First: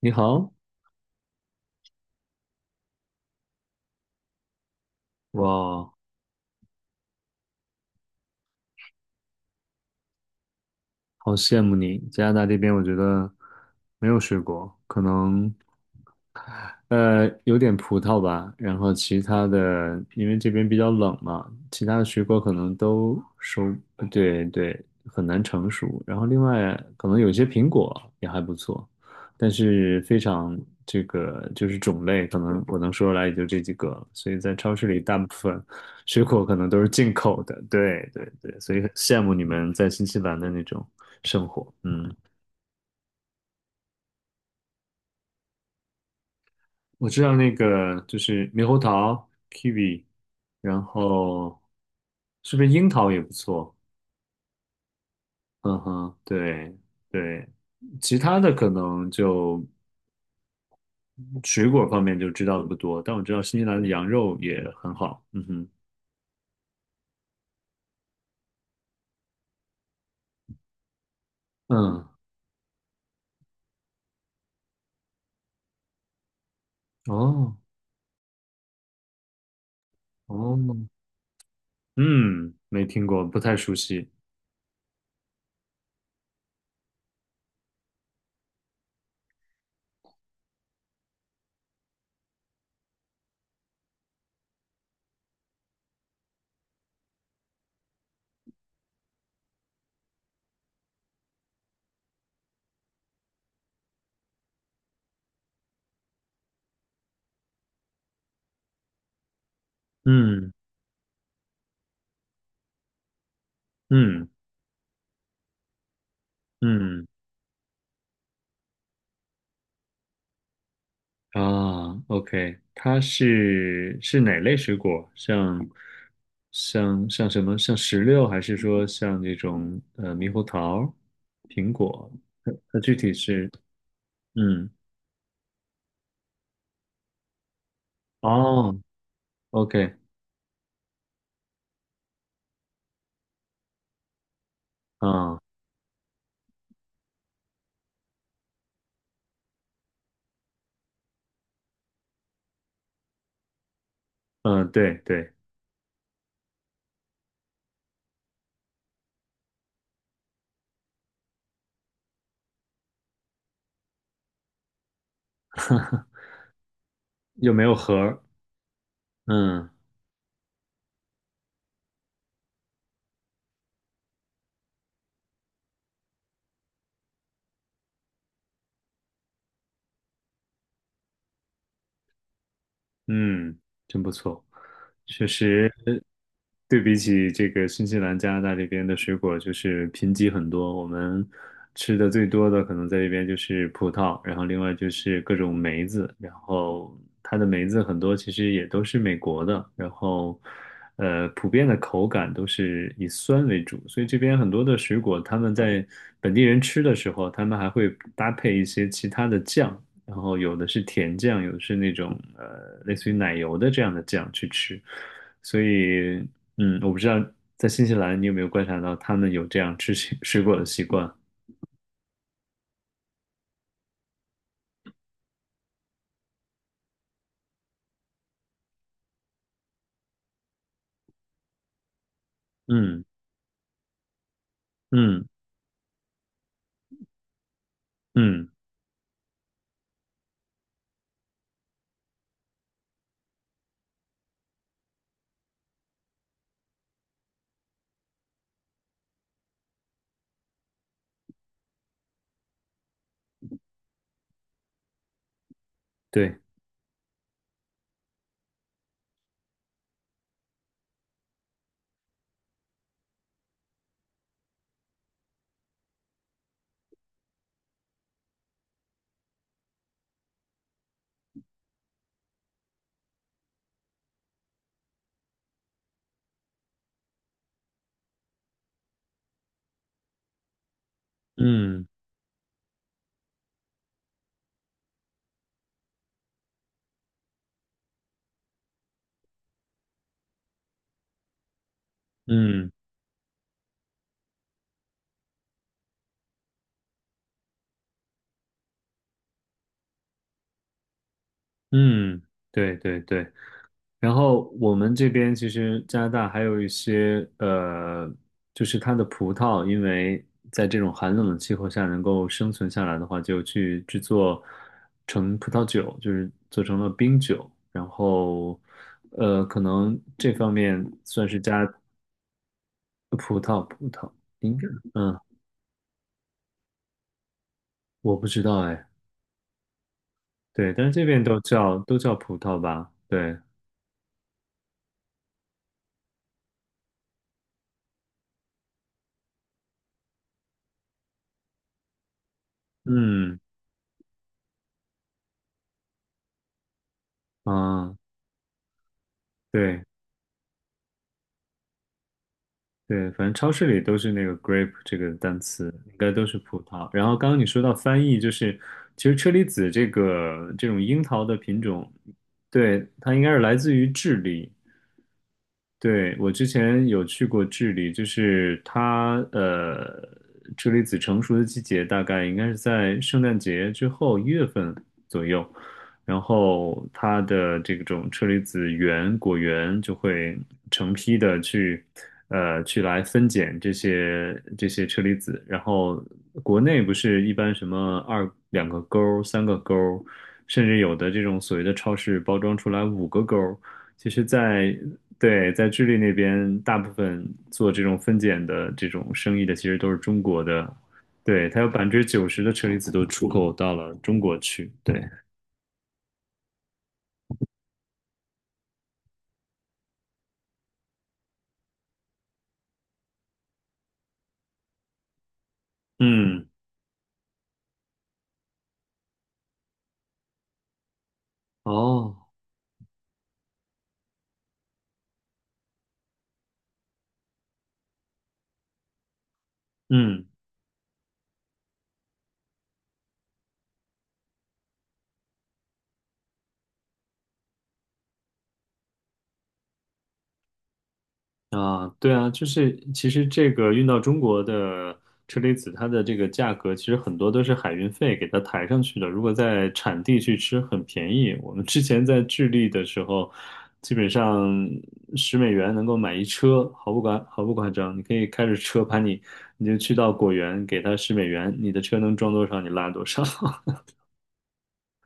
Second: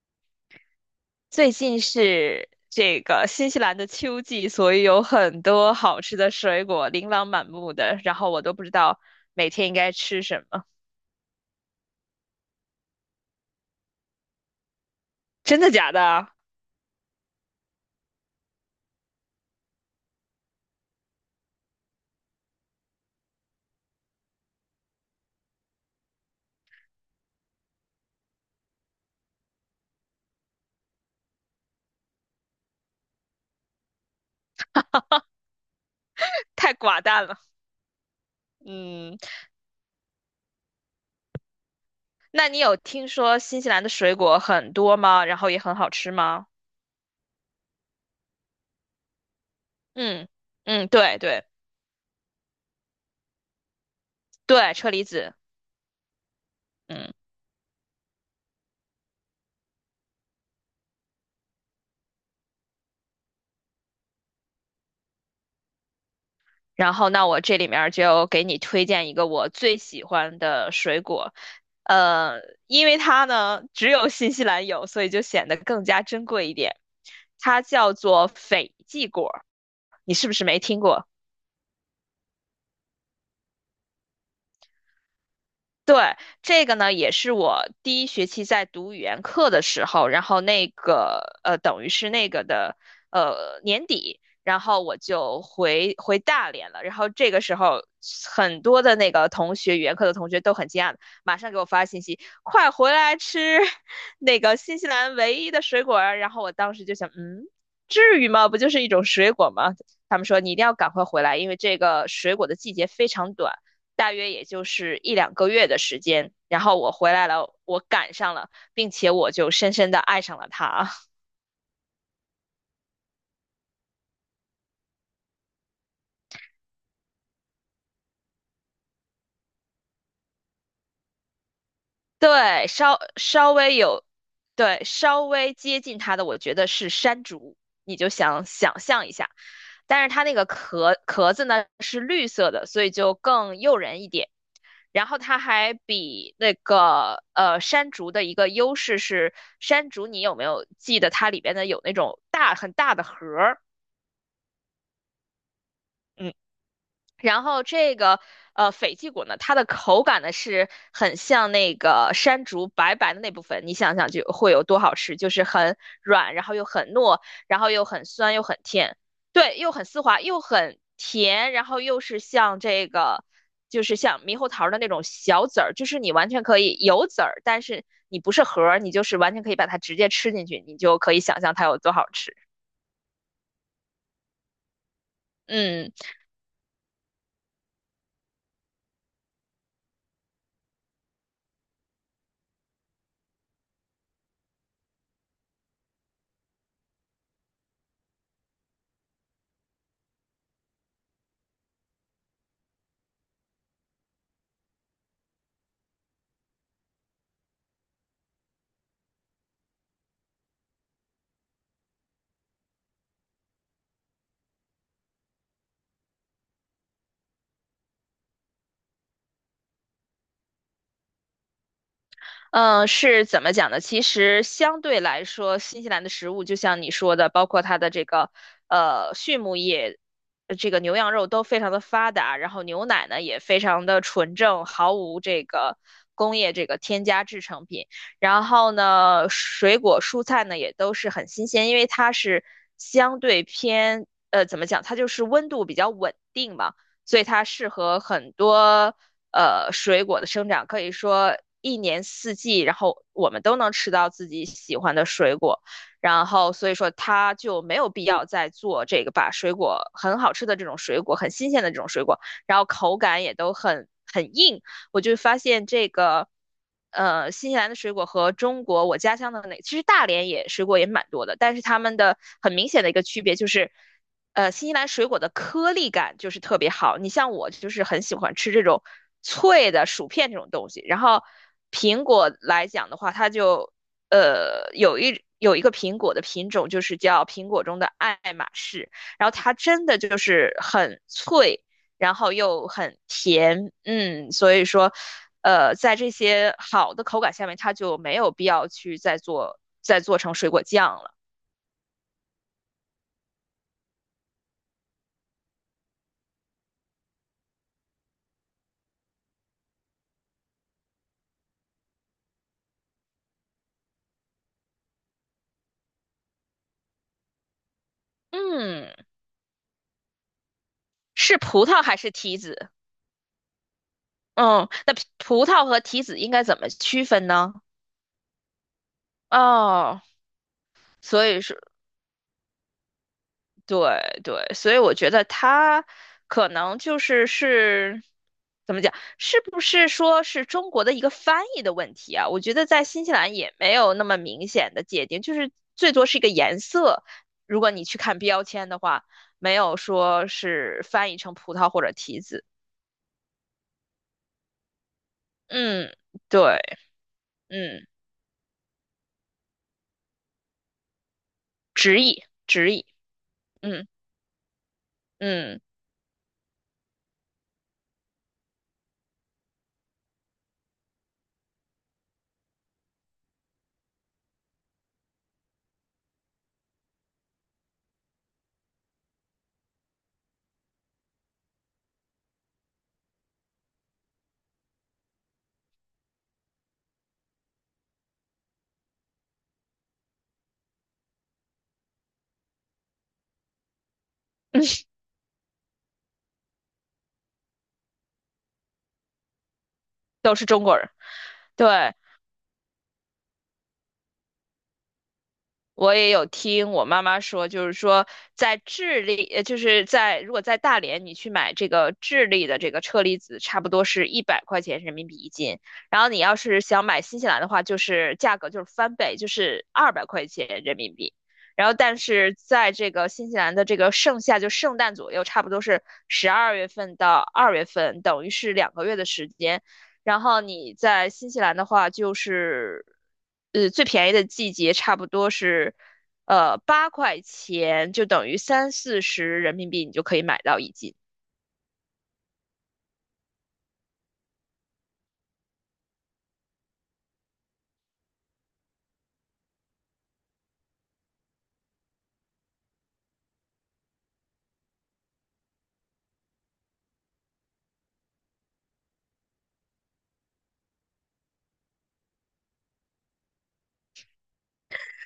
你好。最近是这个新西兰的秋季，所以有很多哇，好吃的水果，琳琅满目的，然后我都不知道每天应该吃什么。好羡慕你！加拿大这边我觉得没有水果，可能真的假的啊。有点葡萄吧。然后其他的，因为这边比较冷嘛，其他的水果可能都收，呃对对，很难成熟。然后另外可能有些苹果也还不错，但是非常种类，可能我能说出来也就这几个了，所以在超市里，大部分水果可能太都是寡进淡口了。的。对对对，所以很嗯。羡慕你们在新西兰的那种生活。嗯。那你有听说新西兰的水果很多吗？然后也很好吃吗？我知道那个就是猕猴桃 kiwi，嗯然嗯，对对后是不是樱桃也不错？对，车厘子。嗯哼，对嗯。对，其他的可能水果方面就知道的不多，但我知道新西兰的羊肉也很好。嗯哼，然后，那我这里面儿就给你推荐一个我最喜欢的水果，嗯，呃，因为它呢只有新西兰有，所以就显得更加珍贵一点。哦它叫做斐济果，你是不是哦，没听过？嗯，没听过，不太熟悉。对。这个呢，也是我第一学期在读语言课的时候，然后那个等于是那个的年底，然后我就回大连了。然后这个时候，很多的那个同学，语言课的同学都很惊讶，马上给我发信息，快回来吃 那个新西兰唯一的水果儿。然后我当时就想，嗯，至于吗？不就是一种水果吗？他们说嗯你一定要赶快回来，因为这个水果的季节非常短。大嗯约也就是一两个月的时间，然后我嗯。回来了，我赶上了，并且我就深深的爱上了他。啊，OK，它是哪类水果？像什么？像石榴，还是说像这种猕猴桃、苹果？它对，它具稍体是稍微有，嗯，对，稍微接近他的，我觉得是山竹，你就想哦想象一下，，OK 但是它那个壳壳子呢是绿色的，所以就更诱人一点。然后它啊。还比那个山竹的一个优势是，山竹你有没有记得它里边的有那种很大的核儿？嗯对对。然后这个斐济果呢，它的口感呢是很像那个山竹白白的那部分，你想想就会有多好吃，就是很 软，然后又很糯，又然没后有又核很儿，酸又很甜，对，嗯又很丝滑又很甜，然后又是像这个就是像猕猴桃的那种小籽儿，就是你完全可以有籽儿，但是你不是核儿，你就是完全可以把它直接吃进去，你就可以想象它有多好吃。嗯，真不错，确实。嗯。对比起这个新西兰、加拿大这边的水果，就是贫瘠很多。我们吃的最多的可能在这边就是葡萄，然后另外就是各种梅子，然后它的梅子很多其实也都是美国的，然后普遍的口感都是以酸为主，所以这边很多的水果，他们在本地人吃的时候，他们还会搭配一些其他的酱，然后有的是甜酱，有的是那种类似于奶油的这样的酱去吃。所以，嗯，我不知道在新西兰你有没有观察到他们有这样吃水果的习惯？嗯，是怎么讲呢？其实相对来说，新西兰的食物就像你说的，包括它的这个畜牧业，这个牛羊肉都非常的发达，然后牛嗯奶呢也非常的纯正，毫无嗯这个工业这个添加制成品。然嗯，后呢，水果蔬菜呢也都是很新鲜，因为它是相对偏怎么讲，它就是温度比较稳定嘛。所以它适合很多水果的生长，可以说一年四季，然后我们都能吃到自己喜欢的水果，然对，后所以说它就没有必要再做这个把水果很好吃的这种水果，很新鲜的这种水果，然后口感也都很硬，我就发现这个。新西兰的水果和中国我家乡的那，其实大连也水果也蛮多的，但是他们的很明显的一个区别就是，新西兰水果的颗粒感就是特别好。你像我就是很喜欢吃这种脆的薯片这种东西。然后嗯苹果来讲的话，它就有一个苹果的品种，就是叫苹果中的爱马仕。然后它真的就是很脆，然后又嗯很甜，嗯，所以说在这些好的口感下面，它就没有必要去再做成水果酱了。嗯，对对对。然后我们这边其实加拿大还有一些就是它的葡萄，因为在这种寒冷的气候下能够生存下来的话，就去制作成葡萄酒，就是做成了冰酒。然后嗯，可能这方面算是是葡加。萄还是提子？葡葡萄，应该嗯，那嗯，葡萄和提子应该怎么区分呢？我不知道哎。哦，对，但是这边所以是，都叫葡萄吧，对，对对，所以我觉得它可能就是怎么讲，是不是说是中国的一个翻译的问题啊？我觉得在新西兰嗯也没有那么明显的界定，就是最多是一个颜色。如果你啊，去看标签的话，没有对。说是翻译成葡萄或者提子。对，反正超市里都是那个 grape 这个单词，应嗯，该都是对，葡萄。然后刚刚你说到嗯，翻译，就是其实车厘子这个这种樱桃的品种，直译，直对，译，它应该是来自嗯于智利。嗯。对，我之前有去过智利。就是它车厘子成熟的季节大概应该是在圣诞节之后1月份左右，然后它的这种车厘子园果园就会成批的去去来分拣这些车厘子。然后国内不是一般什么二两个钩儿三个钩儿，甚至有的这种所谓的超市包装出来五个钩儿，其实在，对，在智利那边，大部分做这种分拣的这种生意的，其实都是中都国是中的。国人。对，它有百分对，之九十的车厘子都出口到了中国去。对，我也有听我妈妈说，就是说在智利，就是在如果在大连你去买这个智利的这个车厘子，差不多是100块钱人民币一斤。然后你要嗯，是想买新西兰的话，就是价格就是翻倍，就是200块钱人民币。然后，但哦，是在这个新西兰的这个盛夏，就圣诞左右，差不多是12月份到二月份，等于是两个月的时间。然嗯。后你在新西兰的话，就是最便宜的季节差不多是8块钱，就等于三四十人民币，你就可以买到一斤。啊，对啊，就是其实这个运到中国的车厘子，它的这个价格其实很多都是海运费给它抬上去的。如果在产地去吃，很便宜。我们之前在智利的时候，基本上十美元能够买一车，毫不夸张。你可以开着车把你，你就去到果园，给他十美元，你的车能装多少，你拉多少。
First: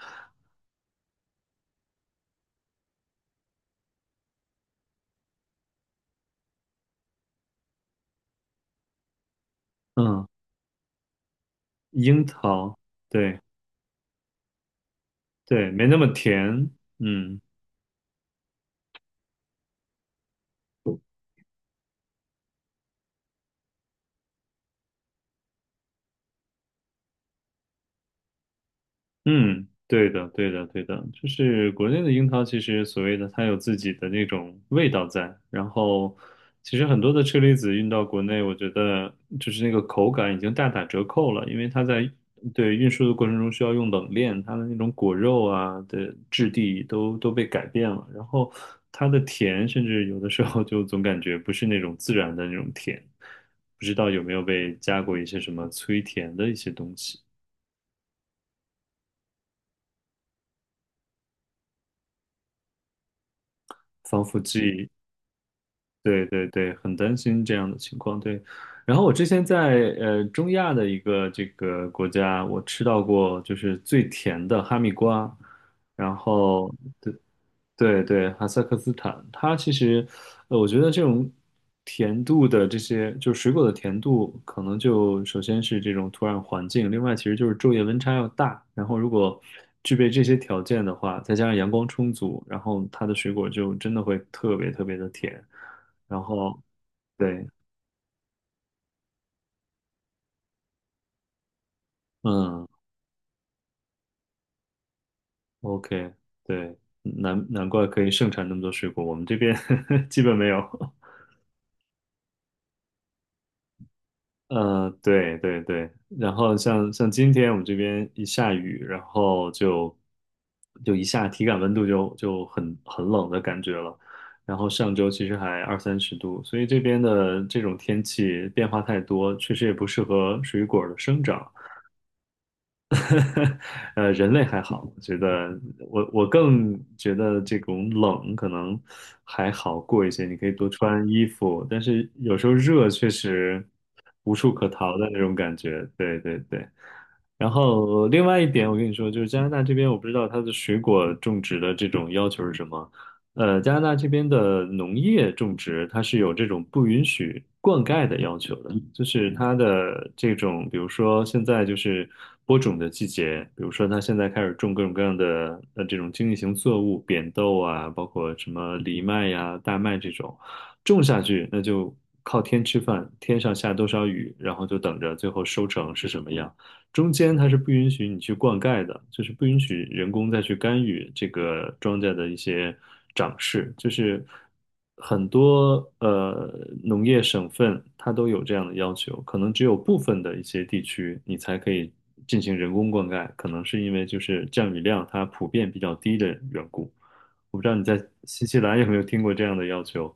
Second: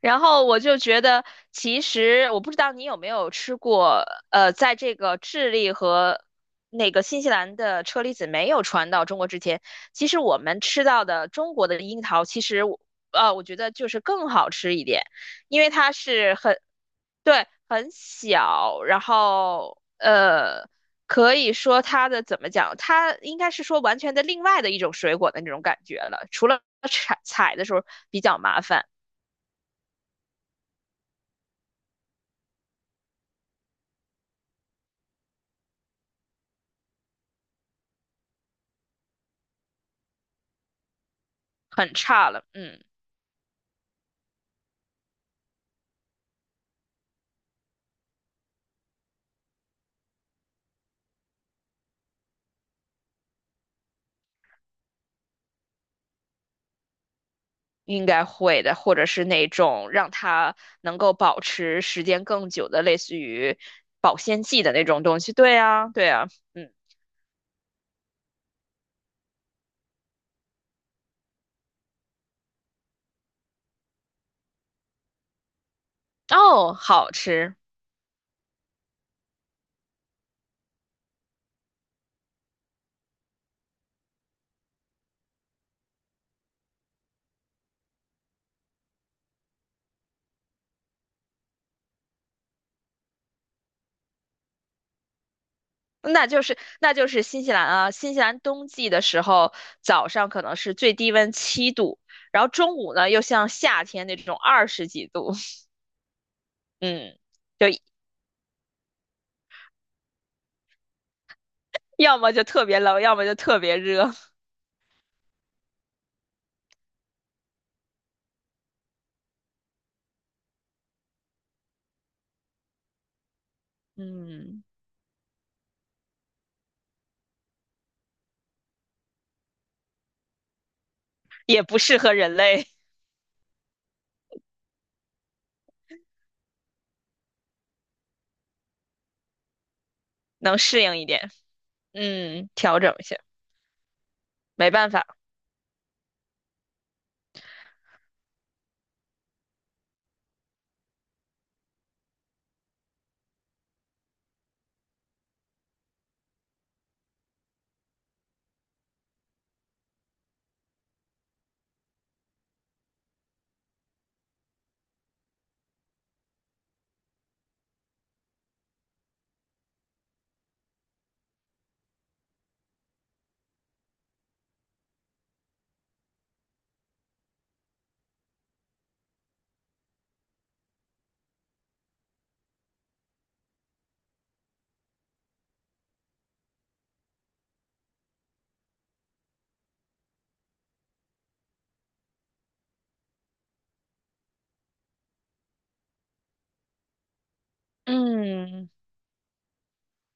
然后我就觉得，其实我不知道你有没有吃过，在这个智利和那个新西兰的车厘子没有传到中国之前，其实嗯，我们吃到的中国的樱樱桃，其实桃，我对我觉得就是更好吃一点，因对，为没它那么是很甜。嗯。对，很小，然后可以说它的怎么讲，它应该是说完全的另外的一种水果的那种感觉了，除了采采的时候比较麻烦，嗯，对的，对的，对的，就是国内的樱桃，其实所谓的它有自己的那种味道在，然后其实很多的车厘子运到国内，我觉得就是那个口感已经大打折扣了，因为它很在差了，对嗯，运输的过程中需要用冷链，它的那种果肉啊的质地都被改变了，然后它的甜，甚至有的时候就总感觉不是那种自然的那种甜，不知道有没有被加过一些什么催甜的一些东西。应该会的，或者是那种让它能够保持时间更久的，类似于保防腐鲜剂的那剂，种东西，对啊，对对啊，对对，嗯，很担心这样的情况。对，然后我之前在中亚的一个这个国家，我吃到过就是最甜的哈密瓜。然后哦，好对吃。对对，哈萨克斯坦。它其实我觉得这种甜度的这些就是水果的甜度，可能就首先是这种土壤环境，另外其实就是昼夜温差要大，然后如果具备这些条件的话，再加上阳光充足，然后它的水果就真的会特别特别的甜。然那就是后那就是新对，西兰啊，新西兰冬季的时候，早上可能是最低温7度，然后嗯中午呢又像夏天那种二十几度，，OK，对，嗯 嗯，难就难怪可以盛产那么多水果，我们这边 基本没有。要么就特别冷，要么就特别热，对对对，然后像今天我们这边一下雨，然后就一下体感温度就很冷的感觉了。然嗯，后上周其实还20 30度，所以这边的这种天气变化太多，确实也不适合水果的生长。也不适合人类 人类还好，我觉得我更觉得这种冷可能还好过一些，你可以能多适应一穿衣点，服，但是有时嗯，候调热整一确下，实无处可没办逃的法，那种感觉。对对对。然后另外一点，我跟你说，就是加拿大这边，我不知道它的水果种植的这种要求是什么。加拿大这边的农业种植，它是有这种不允许灌溉的要求的。就是它的这种，比如说现在就是播种的季节，比如说它现在开始种各种各样的这种经济型作物，扁豆啊，包括什么藜麦呀、大麦这种，种下去那就靠天吃饭，天上下多少雨，然后就等着最后收成是什么样。中间它是不允许你去灌溉的，就是不允许人工再去干预这个庄稼的一些长势。就是很多农业省份它都有这样的要求，可能只有部分的一些地区你才可以进行人工灌溉，可能是因为就是降雨量它普遍比较低的缘故。我不知道你在新西嗯。兰有没有听过这样的要求？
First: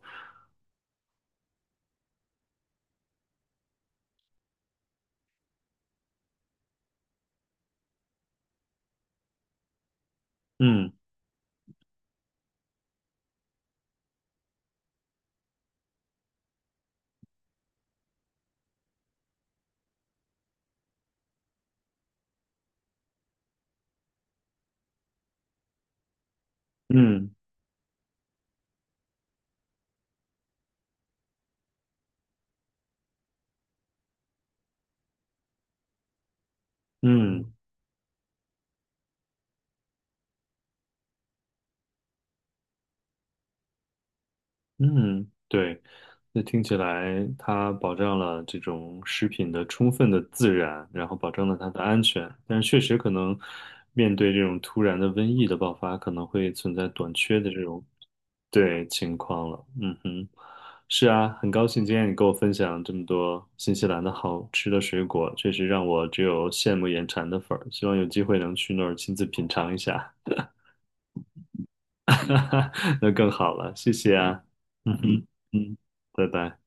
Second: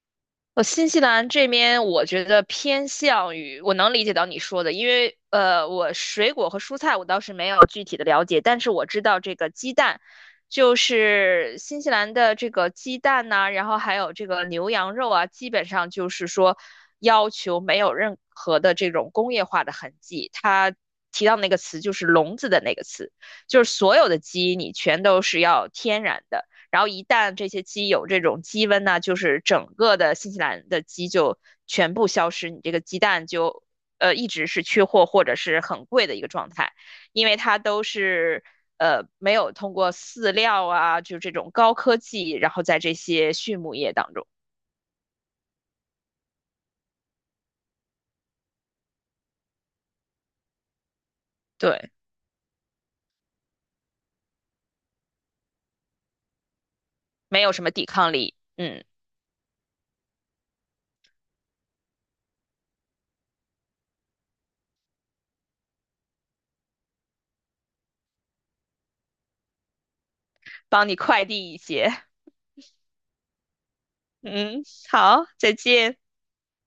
我新西兰这边，我觉得偏向于我能理解到你说的，因为我水果和蔬菜我倒是没有具体的了解，但是我知道这个鸡蛋，就嗯是新西兰的这个鸡蛋呐、然后还有这个牛羊肉啊，基本上就是说要求没有任何的这种工业化的痕迹。它提到那个词就是"笼子"的那个词，就是所有的鸡你全都是要天然的。然后一嗯旦这些鸡有这种鸡瘟呢，就是整个的新西兰的鸡就全部消失，你这个鸡蛋就一直是缺货或者是很贵的一个状态，因为嗯。它都是没有通过饲料啊，就这种高科技，然后在这些畜牧业当中，嗯，对，那听起来它保障了这种食品的充分的自然，然后保证了它的对，安全，但是确实可能面对这种突然的瘟疫的爆发，可能会存在短缺没的有这什么种抵抗力，嗯，对情况了。嗯哼，是啊，很高兴今天你跟我分享这么多新西兰的好吃的水果，确实让我只有羡慕眼馋的份儿，希望有机会能去那儿亲自品尝一下。帮你快递一些，那更好了，谢谢啊。嗯，嗯哼，好，再嗯，见。拜拜。